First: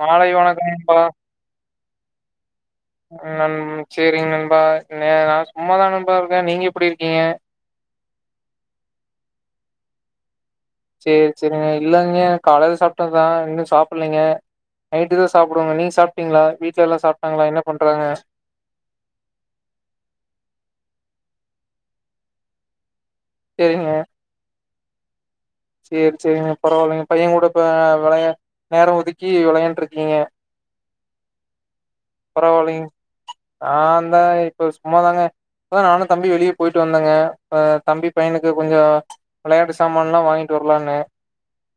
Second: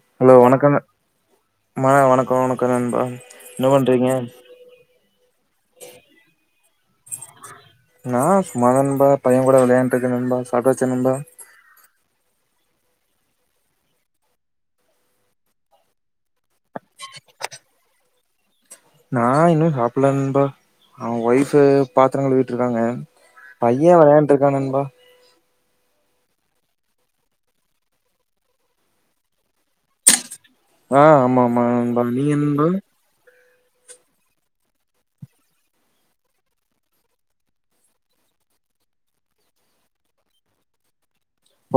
மாலை ஹலோ வணக்கம் வணக்கங்க நண்பா. அ நன் சேரிங் நண்பா நா நா சும்மாதா நண்பா இருக்கே நீங்க எப்டி இருக்கீங்க நா சும்மாதா நண்பா பையன் கூட விளயாண்ட்ருக்க நண்பா சாப்ட்டாச்சா நண்பா செரிங்க இல்லங்கே காலைல சாப்ட்டதா இன்னும் சாப்பல்லங்கே நைட்டு தா சாப்டுவங்க நீங்க சாப்ட்டீங்ளா வீட்ல எல்லா சாப்ட்டாங்களா என்ன பண்றாங்க நா இன்னும் சாப்புல நண்பா அவுங்க ஒய்ஃப்பு பாத்துரங்கழுவிட்ருக்காங்க சேரிங்க. பைய வெளயாண்ட்ருக்கா நண்பா சேரி சேரிங்க பரவால்லங்க பையங்கூட இப்ப வெளையா நேரம் ஒதுக்கி வெளையாண்ட்ருக்கீங்க அ ஆமாமா நண்பன் நீங்க நண்பன் ஆ அந்தா இப்ப சும்மாதாங்க இப்ப தா நானும் தம்பியு வெளிய போயிட்டு வந்தங்க அ தம்பி பையனுக்கு கொஞ்சோ விளயாட்டு சாமான்ல்லா வாய்ங் ட்டுர்லான்னு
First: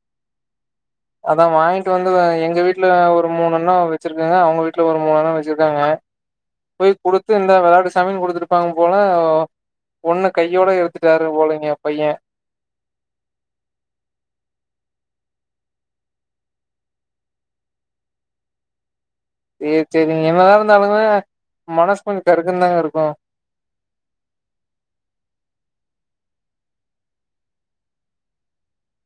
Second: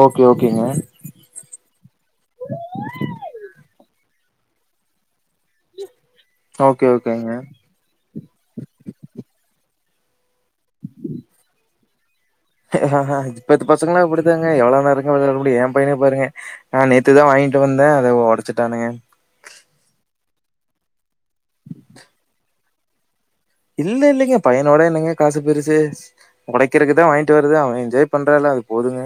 ஓகே ஓகேங்க அதா வாங்கிட்டு வந்து அ எங்க வீட்ல ஒரு மூணுநா வச்சிருக்கங்க அவுங்க வீட்ல ஒரு மூணுநா வச் சுருக்காங்க போய் ஓகே குடுத்து ஓகேங்க இந்தா வெளாடு சாமின் குடுத்துரு ப்பாங்க போல ஒண்ணு கையோட எடுத்துட்டாரு போலங்க பைய இப்பத்து பசங்களாம் இப்பிடித்தாங்க எவ்ளோ நேரங்க விளயாடவே முடியும் ஏன் பையனே பாருங்க அ நேத்துதா வாங்கிட்டு வந்த அத ஒடச்சுட்டானுங்க ம் செரிங்க என்னதா இருந்தாலுமே மனசு கொஞ்சம் கருக்குன் தாங்க இருக்கும் இல்ல இல்லீங்க பையனோட என்னங்க காசு பெருசு ஒடைக்கிறதுக்குதா வாய்ங்ட்டு வர்றது அவ என்ஜாய் பண்றால அது போதுங்க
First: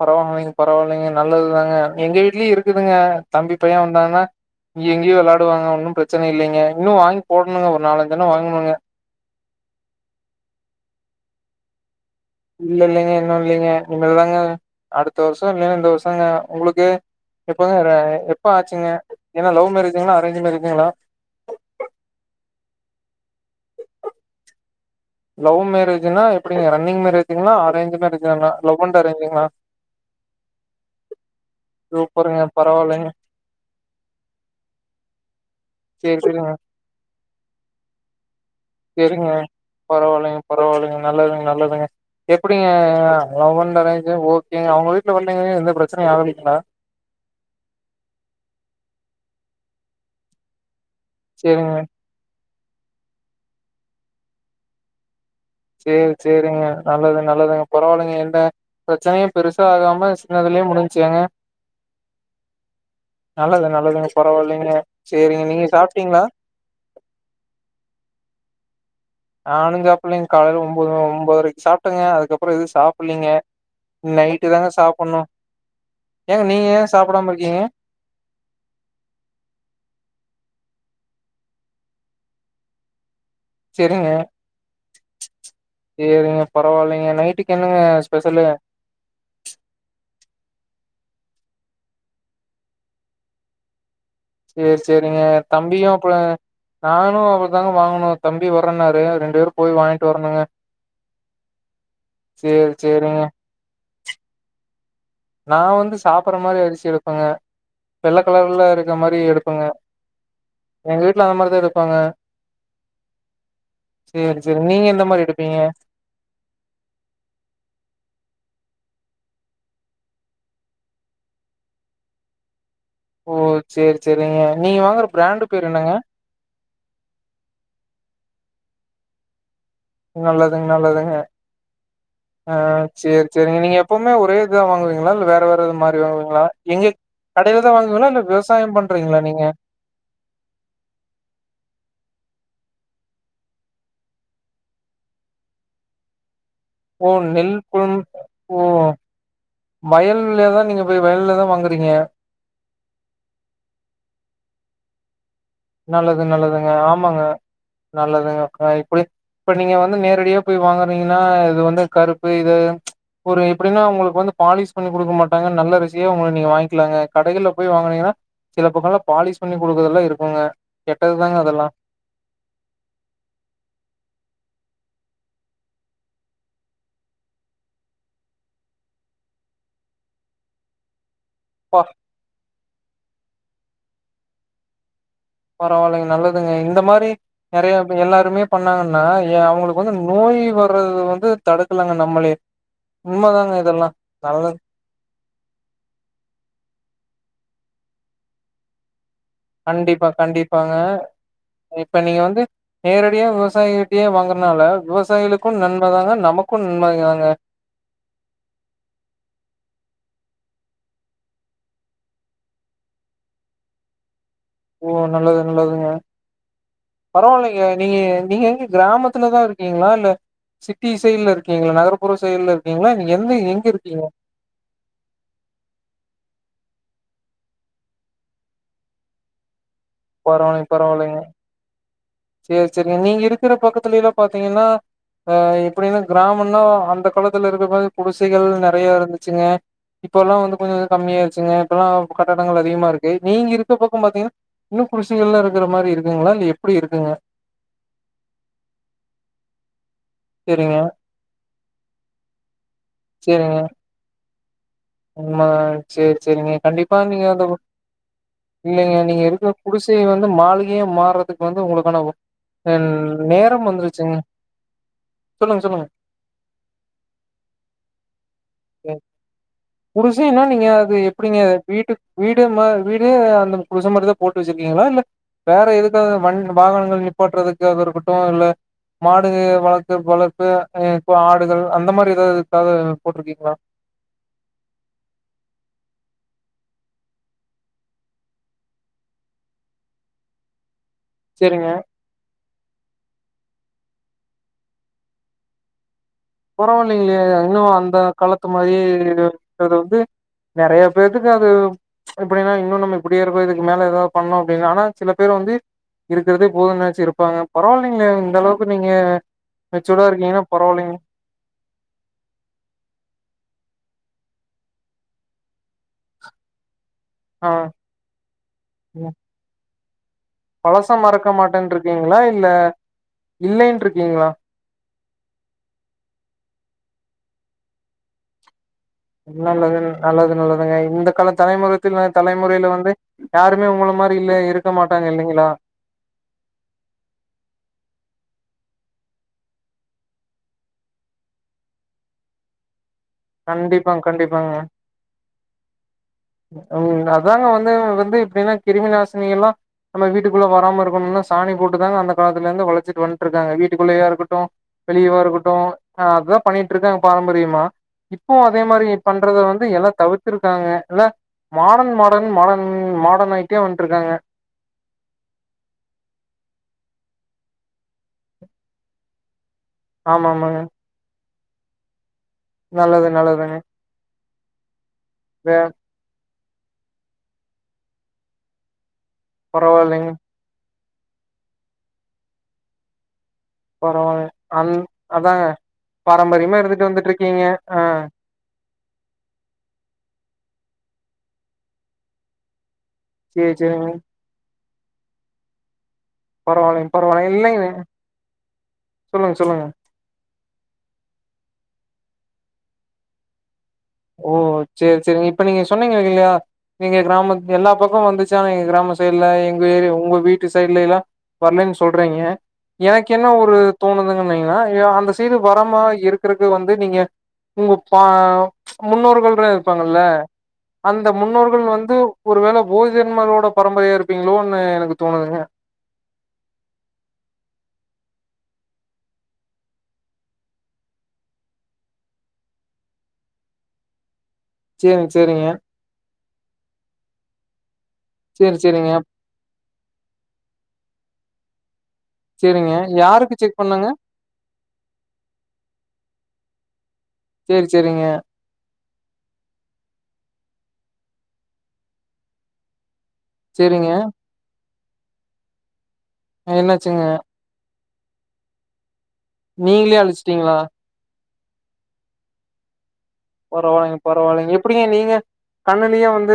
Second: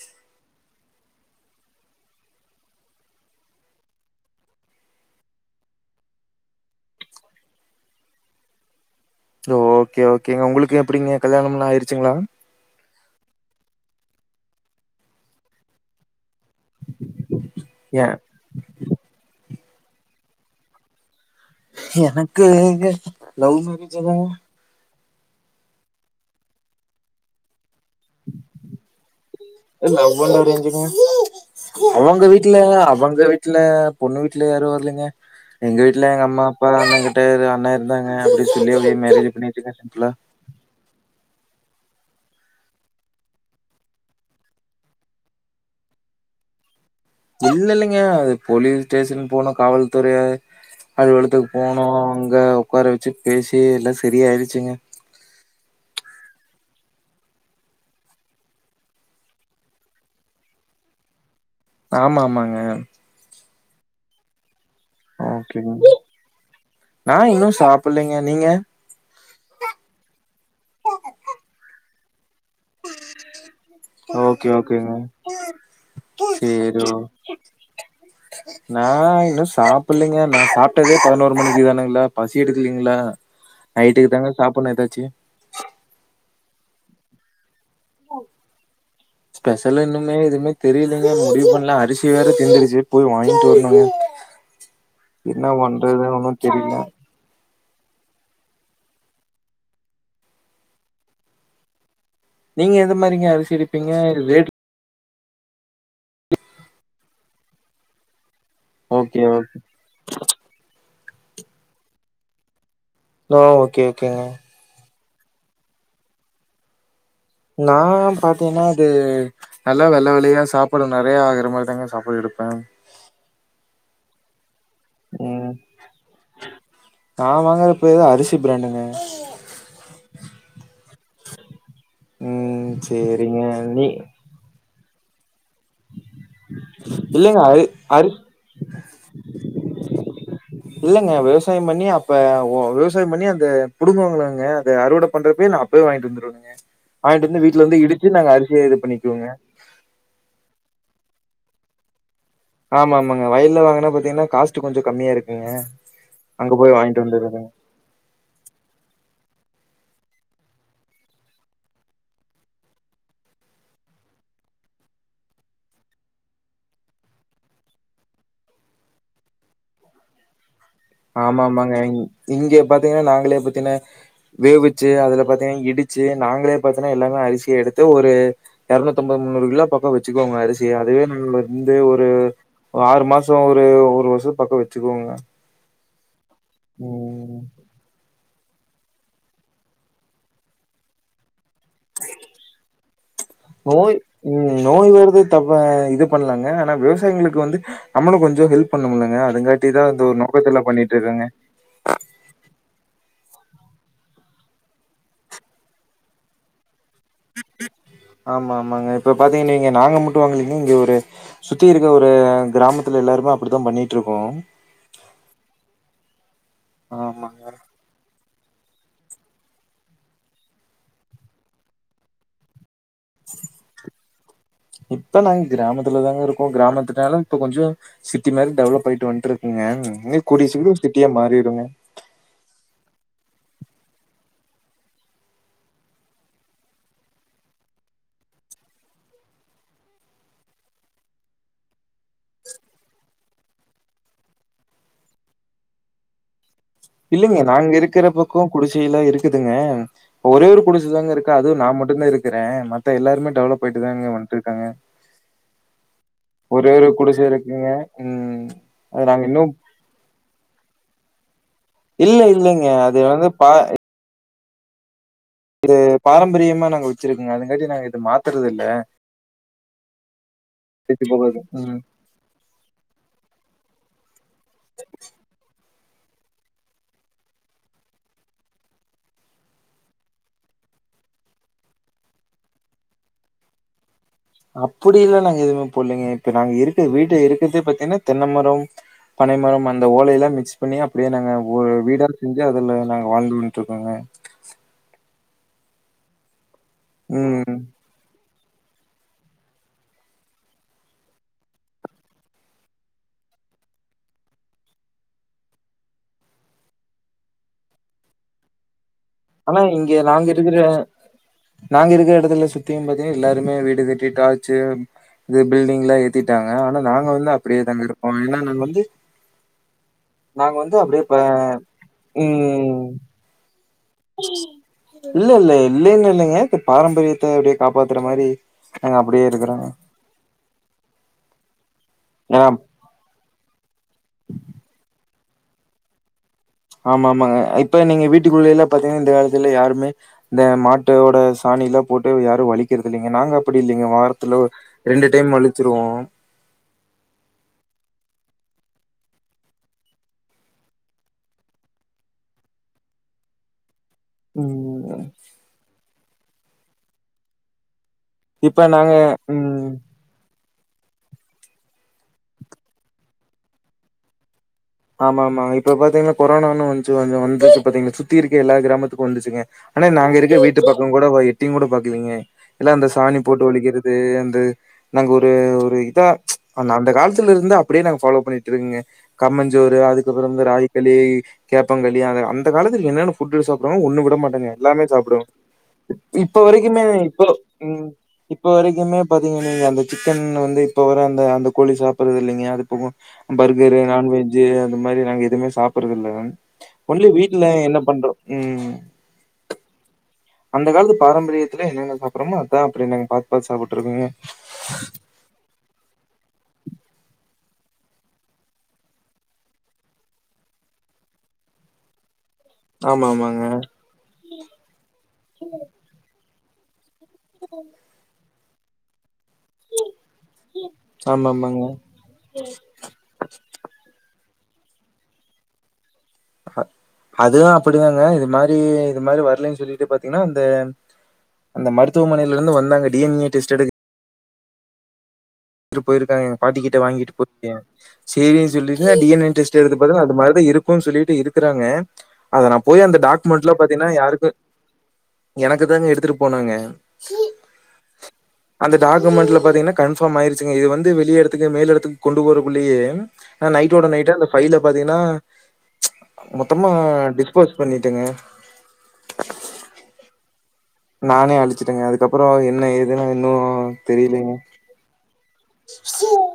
பரவால்லைங்க பரவால்லைங்க நல்லதுதாங்க எங்க வீட்லயும் இருக்குதுங்க தம்பி பைய வந்தான்னா இங்கியு இங்கியு வெள்ளாடுவாங்க ஒன்னும் பிரச்சன இல்லீங்க உன்னோ வாங்கி போட்ணுங்க ஒரு நாலஞ்சு தான வாங்கணுங்க ஓகே ஓகேங்க உங்குளுக்கு எப்பிடிங்க கல்யாணம்லா ஆயிருச்சுங்ளா இல்ல இல்லைங்க இன்னு இல்லைங்க இனிமேல் தாங்க அடுத்த வருஷம் இல்லேனா இந்த வருஷங்க உங்குளுக்கு எப்போங்க எ எப்ப ஆச்சுங்க என்ன லவ் மேரேஜீங்ளா அரேஞ்ச் மேரேஜீங்ளா எனக்கு ஏங்க லவ் மேரேஜ்ஜல்லா லவ்வு மேரேஜ்னா எப்டிங்க ரன்னிங் மேரஜ்ங்ளா அரேஞ்சி மேரேஜ்ஜிங்ளா love and arrange love and அரேஞ்ச்சிங்க அவங்க சூப்பருங்க வீட்ல பரவாயில்லைங்க அவங்க வீட்ல பொண்ணு வீட்ல யாரு வர்லீங்க எங்க வீட்ல சேரி எங்க அம்மா சேரிங்க அப்பா அண்ண கிட்ட அண்ணா இருந்தாங்க அப்டி சொல்லி அப்டே மேரேஜ் பண்ணிட்டு இருக்கங்க வீட்ல பரவாயில்லங்க நல்லதுங் நல்லதுங்க எப்டிங்க லவ் பண்றது ஓகேங்க அவுங்க வீட்ல வந்து எந்த ப்ரச்சனையு ஆகலைங்ளா இல்ல இல்லைங்க அது போலீஸ் ஸ்டேஷன் போனு காவல்துறைய காவலத்துக்கு சேரிங்க போனோ அங்க உக்கார வெச்சு பேசி எல்லா சரியாடுச்சுங்க சேரி சேரிங்க நல்லது நல்லதுங்க பரவாயில்லைங் என்ன பிரச்சனைய பெருசாகாம சின்னதுலயே முடிஞ்சு ஏங்க ஆம் ஆமாங்க நல்லது நல்லதுங்க பரவாயில்லைங்க சேரிங்க ஓகேங் நீங்க ஒகேங் சாப்ட்டீங்களா நா இன்னு சாப்படலைங்க நீங்க நானு சாப்பிலைங் காலைல் ஒம்போது ஒம்போதரைக் சாப்ட்ங்க அதுக்கப் புறோ எது சாப்பிலைங்க ஓகே நைட்டு தாங்க ஓகேங்க. சாப்படுணு ஏங்க நீங்க ஏ சேரி ஓ சாப்டாம இருக்கீங்க நா இன்னு சாப்பிடலைங்க நா சாப்டதே பதினோரு மணிக்கு தானேங்களா பசி எடுக்கலீங்களா செரிங்க நைட்டுக்கு தாங்க சாப்பிடணு ஏதாச்சி சேரிங்க பரவாயில்லைங்க நைட்டுக்கு என்னங்க ஸ்பெஷலு ஸ்பெஷல் இன்னுமே எதுமே தெரியலீங்க முடிவு பண்ல அரிசி வேற தீந்துருச்சு போயி வாங்ட்டு வரணுங்க சேரி சேரிங்க என்ன தம்பியு பண்றது அப்பள ஒன்னு தெரில நானு தாங்க வாங்கணு தம்பி வரேனாரு ரெண்டு பேரும் போயி வாங்ட்டு வரணுங்க சேரி நீங்க எந்த சேரிங்க மாரிங்க அரிசி எடுப்பீங்க ரேட் நா வந்து சாப்பற மாரி அரிசி எடுப்பங்க வெள்ள கலர்ல இருக்க மாரி ஓகே ஓகே எடுப்பங்க எங்க வீட்ல அந்த மாரிதா எடுப்பாங்க ஓ ஓகே ஓகேங்க சேரி நீங்க எந்த மாரி எடுப்பீங்க நா பாத்தீனா அது நல்லா வெள்ளை வெளியா சாப்பாடு நெறைய ஆகுற மாரி தாங்க சாப்பாடு எடுப்பே ஓ சேரி சேரிங்க நீங்க வாங்குற பிராண்டு ம் பேர் என்னங்க நா வாங்குறப்ப ஏதோ அரிசி பிராண்டுங்க நல்லதுங் நல்லதுங்க ஆ ம் சேரி சேரிங்க நீங்க நீ எப்போமே ஒரே இதுதா வாங்குவீங்களா இல்ல வேற வேறது மாரி வாங்குவீங்ளா எங்க இல்லங்க கடைல அரி தா வாங்குவீங்ளா அரி இல்ல விவசாயம் பண் றீங்களா நீங்க இல்லங்க விவசாயம் பண்ணி அப்ப விவசாயம் பண்ணி அந்த புடுங்குவாங்களங்க அத அறுவட பண்றப்பே நா போய் வாங்ட்டு வந்துருவங்க ஓ வாங்ட்டு வந்து நெல் வீட்ல வந்து இடிச்சு நாங்க அரிசியா இது பண்ணிக்வோங்க வயல்லதா நீங்க போய் வயல்ல தா வாங்கறீங்க ஆமா ஆமாங்க வயல்ல வாங்கனா பாத்தீங்கனா காஸ்ட் கொஞ்ச கம்மியா இருக்குங்க நல்லது அங்க நல்லதுங்க போய் வாங்கிட்டு ஆமாங்க வந்துர்றதுங்க. நல்லதுங்க இப்டி இப்ப நீங்க வந்து நேரடியா போயி வாங்கறீங்கனா இது வந்து கருப்பு இது ஒரு எப்டின்னா ஒங்ளுக்கு வந்து பாலிஷ் பண்ணி குடுக்க மாட்டாங்க நல்ல அரிசியா அவங்க நீங்க வாங்கிக்கலாங்க கடைகள்ல போயி வாங்குனீங்கனா சில பக்கல்லா பாலிஷ் பண்ணி குடுக்குறதெல்லா இருக்குங்க கெட்டது தாங்க ஆமா அதெல்லா ஆமாங்க இங்க பாத்தீங்கனா நாங்ளே பாத்தீங்கனா வேவிச்சு அதுல பாத்தீங்கனா இடிச்சு நாங்களே பாத்தீங்கனா எல்லாமே அரிசிய எடுத்து ஒரு இரநூத்திம்பது முன்னூறு கிலோ பக்கோ வெச்சுக்கோங்க அரிசிய அதுவே நு இந்த அப்பா ஒரு ஆறு மாச ஒரு ஒரு வருஷ பக்க வச்சிக்கோங்க பரவாலைங்க நல்லதுங்க இந்த மாரி நெறைய எல்லாருமே பண்ணாங்கன்னா ஏ அவுங்களுக்கு வந்து நோய் வறது வந்து தடுக்கலாங்க நம்மளே உண்ம தாங்க இதெல்லா நோய் நல்லது ம் நோய் வரது தப்ப இது பண்லாங்க ஆனா விவசாயிகளுக்கு வந்து நம்ளு கொஞ்சோ ஹெல்ப் பண்ணுலங்க அதுங்காட்டி தா வந்து கண்டிப்பா ஒரு நோக்கத்துல கண்டிப்பாங்க பண்ணிட்ருக்கேங்க இப்ப நீங்க வந்து நேரடியா விவசாயிகிட்டயே வாங்கறனால விவசாயிகளுக்கு நண்பதாங்க நமக்கு நன்மை தாங்க ஆமா ஆமாங்க இப்ப பாத்தீங்கன்ன நீங்க நாங்க மட்டு வாங்ளைங்க இங்க ஒரு சுத்தி இருக்க ஒரு கிராமத்துல எல்லாருமே அப்டித்தா பண்ணிட்ருக்கோ ஓ நல்லது நல்லதுங்க ஆமாங்க பரவாலைங் க நீங்க நீங்க எங்க கிராமத்துலதா இருக்கீங்களா இல்ல சிட்டி சைட்ல இருக்கீங்களா நகர்புற சைட்ல இருக்கீங்களா இல்ல எந்த எங்க இருக்கீங்க இப்ப நாங்க கிராமத்துலதாங்க இருக்கோ கிராமத்துனாலு இப்ப கொஞ்சோ சிட்டி மாரி டெவலப் ஆயிட்டு வண்ட்ருக்குங்க இனியு கூடியா சீக்ர சிட்டியா மாறிடுங்க சேர் சேரிங்க நீங்க இருக்குற பக்கத்துலலா பாத்தீங்கன்னா அ எப்டின்னா கிராமனா அந்த காலத்துல இருக்க மாரி குடிசைகள் நெறைய இருந்துச்சிங்க இப்பெல்லா வந்து வந்து கம்மியாச்சுங்க இப்பெல்லா கட்டங்கள் அதிகமா இருக்கு நீங்க இருக்க பக்கம் பாத்தீங்ன்னா இன்னு குடிசைகள்லா இருக்குற மாரி இருக்குங்ளா இல்ல எப் இல்லங்க நாங்க இருக்கிற பக்கோ குடிசைலா இருக்குதுங்க ஒரே ஒரு செரிங்க குடிசதாங்க இருக்கு அது நா மட்டும்தா இருக்குறே மத்த எல்லாருமே டெவலப் ஆயிட்டுதாங்க வந்துருக்காங்க உண்ம சேரி சேரிங்க ஒரு கண்டிப்பா குடிசை நீங்க அத இருக்குங்க ம் இல்லங்க அது நீங்க நாங்க இன்னு இருக்க குடிசை வந்து மாளிகையா மாறதுக்கு வந்து ஒங்ளுக்கான இல்ல இல்லைங்க அது வந்து பா நேரம் வந்துருச்சுங்க சொல்லுங்க இது சொல்லுங்க பாரம்பரியமா நாங்க வச்சிருக்கோங்க அதுங்காட்டி நாங்க இது மாத்றது இல்ல குடிசைனா நீங்க அது தேச்சு போகாது எப்டிங்க ம் வீட்டுக் வீடு மா வீடு அந்த குடிசமாரிதா போட்டு வச்சிருக்கீங்களா இல்ல வேற எதுக்காக வண் வாகனங்கள் நிப்பாட்டுறதுக்கு அது ஒரு குட்டோ இல்ல மாடு வளத்து வளத்து இப்ப ஆடுகள் அந்த மாரி எதாதுக்காக போட்ருக்கீங்களா அப்டிலா நாங்க எதுவுமே போலங்க இப்ப நாங்க இருக்க வீட்ல இருக்கறதே பாத்தீங்கன்னா தென்னமரம் பனைமரம் அந்த ஓலையெல்ல மிக்ஸ் பண்ணி அப்டியே நாங்க ஒரு செரிங்க வீடா செஞ்சி அதுல நாங்க வாழ்ந்து வன்ட்ருக்கோங்க பரவாலிங்லே ம் இன்னு அந்த காலத்து மாரியே இருக்றது நெறையா பேத்துக்கு அது இப்டின்னா இன்னு நம்ம இப்டியே இருக்கோ இதுக்கு மேல எதா பண்ணு அப்டின்னாலு சில பேர் வந்து இருக்கிறதே போது நெனச்சி இருப்பாங்க பரவாலிங்லே இந்த அளவுக்கு நீங்க ஆனா இங்க மெச்சூர்டா நாங்க இருக்கீங்கன்னா இருக்குற பரவாயில்லைங்க நாங்க இருக்கிற எடத்துல சுத்தியு பாத்தீங்ன்னா எல்லாருமே வீடு கட்டி டார்ச்சு இது பில்டிங்லா ஏத்திட்டாங்க ஆனா நாங்க வந்து ஆ அப்டியே தாங்க இருப்போ ஏனா நாங்க வந்து நாங்க வந்து பலச அப்படியே ப மறக்க மாட்டேன்ருக்கீங்களா இல்ல இல்லன் இல்லல்ல இல்லைங்க இல்லைங்க இப்ப பாரம்பரியத்த அப்டியே காப்பாத்துற மாரி நாங்க அப்டியே இருக்குறோங்க நல்லது நல்லது நல்லதுங்க இந்த கால தலைமுறைத்தில் ஏனா தலைமுறையில வந்து யாருமே ஒங்கள மாரி இல்ல இருக்க மாட்டாங்க இல்லைங்களா ஆமா ஆமாங்க இப்ப நீங்க வீட்டுக்குள்ளலா பாத்தீங்கன்னா இந்த காலத்துல யாருமே இந்த மாட்டோட சாணிலா போட்டு யாரு வளிக் கிறது இல்லைங்க நாங்க அப்டி இல்லைங்க கண்டிப்பாங்க வாரத்துல கண்டிப்பாங்க ரெண்டு டைம் வழிச்சிருவோ ம் அதாங்க வந்து வந்து எப்பயுமே கிருமி நாசினி எல்லா நம்ம வீட்டுக்குள்ளே வராம இருக்கணுனா சாணி போட்டுதாங்க அந்த காலத்துல இருந்து வழிச்சிட்டு வந் துட்ருக்காங்க வீட்டுக்குள்ளயா இருக்கட்டு ம் வெளியவா இருக்கட்டு அ அதுதா பண்ணிட்டு இருக்காங்க பாரம்பரியமா இப்பவு அதே இப்ப மாரி நாங்க பண்றத வந்து ம் எல்லா தவிர் த்துருக்காங்க இல்ல மாடர்ன் மாடர்ன் மாடர்ன் மாடர்ன் ஆயிட்டோ வந்துட்டு இருக்காங்க ஆமா ஆமா இப்ப பாத்தீங்கன்னா கொரோனான்னு வந்துச்சு ஒன்னு வந்துச்சு பாத்திங்களா சுத்தி இருக்க எல்லா கிராமத்துக்கு வந்துச்சுங்க ஆனா நாங்க ஆமா இருக்க ஆமாங்க வீட்டு பக்கம்கூட எட்டியும்கூட பாக்கலைங்க எல்லா அந்த நல்லது சாணி போட்டு நல்லதுங்க வழிக்கிறது அது அந்த நாங்க ஒரு வே ஒரு இதா ஆனா அந்த காலத்துல இருந்து அப்டியே நாங்க ஃபாலோ பண்ணிட்டு இருக்கங்க கம்மஞ்சோறு பரவாயில்லைங்க அதுக்கப்பறோ இந்த ராகி களி கேப்பங்களி அந்த அந்த காலத்தில என்னன்ன ஃபுட்டு சாப் புட்றோ ஒண்ணு விட பரவால்ல மாட்டோங்க அந் எல்லாமே சாப்பிடுவ அதாங்க இப்ப பாரம்பரியமா வரைக்குமே இருந்துட்டு வந்துட்டு இப்போ இருக்கீங்க ஆ ம் இ இப்போ வரைக்குமே பாத்தீங்க நீங்க அந்த சிக்கன் வந்து இப்ப வர அந்த அந்த கோழி சாப்ட்டது இல்லைங்க அது போக சேரி பர்கரு சேரிங்க நான்வெஜ் அந்த மாரி நாங்க எதுவுமே சாப்பிட்றது இல்ல பரவாயில்லைங்க ஒன்னு இல்ல பரவாயில்லைங்க வீட்ல இல்லைங்க என்ன பண்றோ ம் சொல்லுங்க சொல்லுங்க அந்த காலத்து பாரம்பரியத்துல என்னென்ன சாப்புட்றோமோ அதா அப்டி நாங்க பாத்து பாத்து சாப்ட்டுட்டு இருக்கோங்க ஓ சேரி சேரிங்க இப்ப நீங்க சொன்னீங்க இல்லையா எங்க கிராமத்தில் எல்லா பக்கம் வந்துச்சு ஆனா எங்க கிராம சைடுல எங்க ஏரியா உங்க வீட்டு சைடுல எல்லா வரலன்னு சொல்றீங்க ஆமா, எனக்கு என்ன ஆமாங்க. ஒரு தோணுதுங்கனீங்கன்னா அ அந்த சைடு வரமா இருக்குறக்கு வந்து நீங்க உங்க பா முன்னோர்கள் இரு ப்பாங்கல்ல அந்த ஆமா, முன்னோர்கள் ஆமாங்க. வந்து ஒரு வேளை போதிதர்மரோட பரம்பரையா இருப்பீங்களோன்னு எனக்கு தோணுதுங்க அ அதுவு அப்டிதாங்க இது மாரி இது மாரி வரலைன்னு சொல்லிட்டு பாத்தீங்கன்னா இந்த அந்த மருத்துவமனையில இருந்து வந்தங்க டி என் ஏ‌ டெஸ்ட் எடு சேரிங்க சேரிங்க த்துட்டு போயிருக்காங்க எங்க பாட்டி கிட்ட வாங்கிட்டு போ சேரின்னு சேரி சொல்லிட்டு சேரிங்க D N A test எடுத்து பாத்து அந்த மாரிதா இருக்குனு சொல்லிட்டு இருக்கிறாங்க அத நா சேரிங்க போய் அந்த யாருக்கு டாக்குமெண்ட்ல செக் பண்ணாங்க பாத்தீங்கன்னா யாருக்கு எனக்கு தாங்க எடுத்துட்டு போனாங்க சேரி சேரிங்க அந்த டாக்குமெண்ட்ல பாத்தீங்கன்னா கன்ஃபர்ம் ஆயிருச்சுங்க இது வந்து வெளிய எடத்துக்கு மேல் எடத்துக்கு கொண்டு போரக்குள்ளயே ஆ நைட்டோட சேரிங்க நைட்டா அந்த ஃபைல பாத்தீங்கன்னா மொத்தமா என்னாச்சுங்க டி ஸ்போஸ் பண்ணிட்டோங்க நீங்களே அழிச்சிட்டீங்களா நானே அழிச்சுட்டேங்க அதுக்கப்பறோ என்ன ஏதுன்னு ஒன்னு பரவாயில்லைங்க தெரியலங்க பரவாயில்லைங்க எப்டிங்க நீங்க கண்ணுலயே வந்து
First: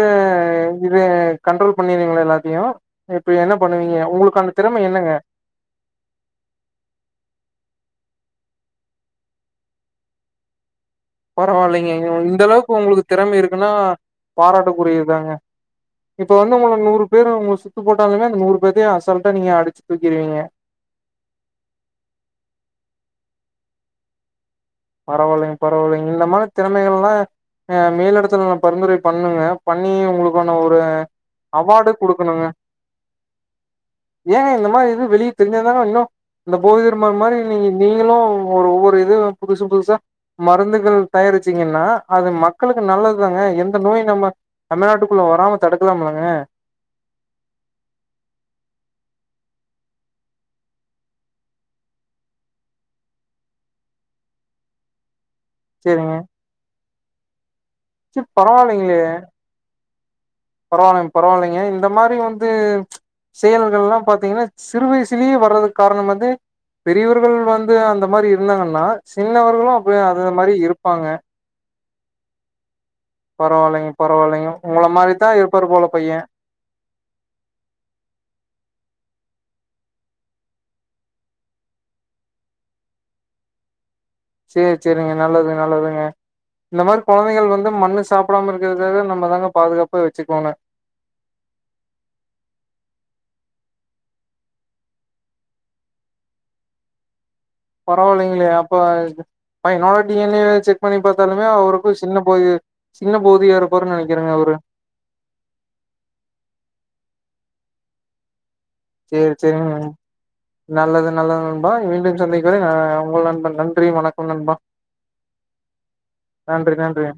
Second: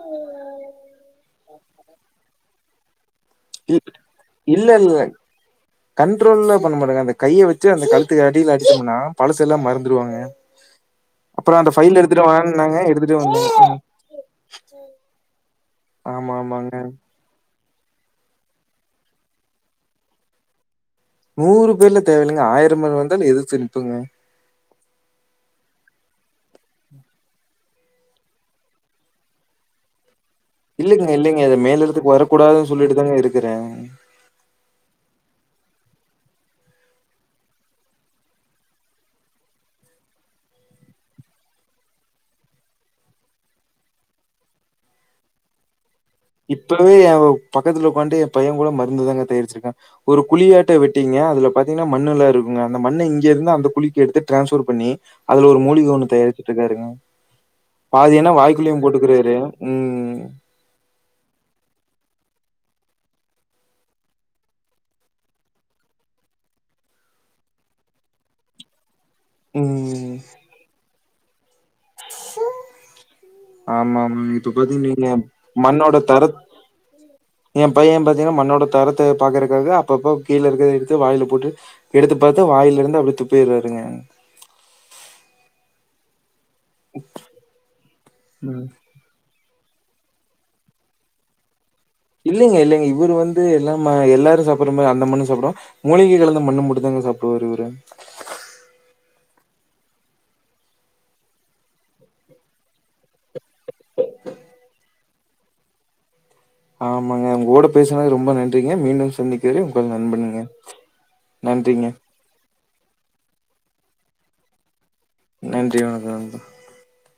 இது கண்ட்ரோல் பண்ணிருவீங்களா எல்லாத்தையு இப்ப என்ன பண்ணுவீங்க உங்களுக்கான திறமை என்னங்க கண்ட்ரோல்லா பண்ண மாட்டோங்க அந்த கையை வச்சு அந்த கழுத்துக்கு அடியில அடிச்சோம்னா பழசு எல்லா மறந்துடுவாங்க பரவாயில்லைங்க இந்த அளவுக்கு வான்னாங்க உங்களுக்கு எடுத்துட்டு திறமை வந்தேங்க இருக்குனா ம். பாராட்டுக்குரியதுதாங்க இப்ப ஆமா வந்து உங்கள ஆமாங்க. நூறு பேரு உங்கள சுத்து போட்டாலுமே அந்த நூறு பேத்தையு அசல்ட்டா நீங்க அடிச்சு தூக்கிருவீங்க நூறு பேர்ல தேவையில்லைங்க ஆயிரம் பேர் வந்தாலு எதிர்த்து நிப்போங்க பரவாயில்லைங்க பரவாயில்லைங்க இந்த மாரி திறமைகள்லா ஆ மேல் எடதுல நா பரிந்துரை பண்ணுங்க பண்ணி உங்களுக் இல்லைங்க இல்லைங்க இத மேல்லடத்துக்கு வரக்கூடாதுன்னு சொல்லிட்டு தாங்க இருக்கிறே ஏ இந்த மாரி இது வெளிய தெரிஞ்சா தாங்க இன்னும் இந்த போதிதர்மன் மாதிரி நீ நீங்களும் ஒரு ஒவ்வொரு இது புதுசு புதுசா மருந்துகள் தயாரிச்சீங்கன்னா அது மக்களுக்கு நல்லதுதாங்க எந்த நோய் நம்ம தமிழ்நாட்டுக்குள்ள வராம தடுக்கலாம்லாங்க இப்பவே என் பக்கத்துல உங்காட்டு என் பையே கூட மருந்துதாங்க தயாரிச்சிருக்கன் ஒரு குழியாட்டை வெட்டீங்க அதுல பாத்தீங்கன்னா மண்ணு எல்லாம் இருக்குங்க அந்த மண்ணை இங்க இருந்த அந்த குழிக்கு எடுத்து டிரான்ஸ்பர் பண்ணி அதுல ஒரு மூலிக ஒன்னு சேரிங்க தயாரிச்சுடுருக்காருங்க பாதி சேரி ஆனா வாய்க்குலயும் போட்டுக்கறாரு ம் பரவாலைங்க பரவால்லைங்க இந்த மாரி வந்து செய்றதெல்லாம் பாத்தீங்கன்னா சிறு வயசுலேயே வர்றதுக்கு காரணம் வந்து பெரியவர்கள் வந்து அந்த மாரி இருந்தாங்கன்னா சின்னவர்களும் அப்ப ம். அந்த மாரி இருப்பாங்க பரவாயில்லைங்க ஆமா பரவாயில்லைங்க இப்ப உங்கள பாத்தீங்கனவைங்க மாரித்தா இருப்பாரு போல மண்ணோட பைய தரத் என் பையே பாத்தீங்கன்னா மண்ணோட தரத்தை பாக்கறகாக அப்பப்ப கீழ இருக்கிறத எடுத்து வாய்ல போட்டு எடுத்து பாத்து வாயிலருந்து அப்டியே துப்பிடுவாருங்க செரி செரிங்க நல்லது நல்லதுங்க இந்த மாரி கொழந்தைகள் வந்து மண்ணு சாப்பிடாம ம். இருக்கிறதுக்காக நம்ம தாங்க பாதுகாப்பா வச்சுக்கோனு இல்லங்க இல்லங்க இவரு வந்து எல்லாமே எல்லாரும் சாப்பிற அந்த மண்ணு சாப்டும் மூலிகை கலந்து மண்ண மட்டுந்தாங்க சாப்டுவாரு இவரு பரவாயில்லைங்களையா அப்ப பையன் டி என் ஏ செக் பாத்தாலுமே அவருக்கும் சின்ன பகுதி சின்ன போதியாருபான்னு நெனைக்கிறேங்க அவரு ஆமாங்க உங்கோட பேசுனது ரொம்ப நன்றி ங்க மீண்டும் சேரி சந்திக்கிறே சேரிங்க உங்க நண்பணுங்க நன்றிங்க இதுவரை நா உங்க நண்பன் நன்றி வணக்கம் நண்பா நன்றி வணக்கம் நண்பா நன்றி நன்றிங்க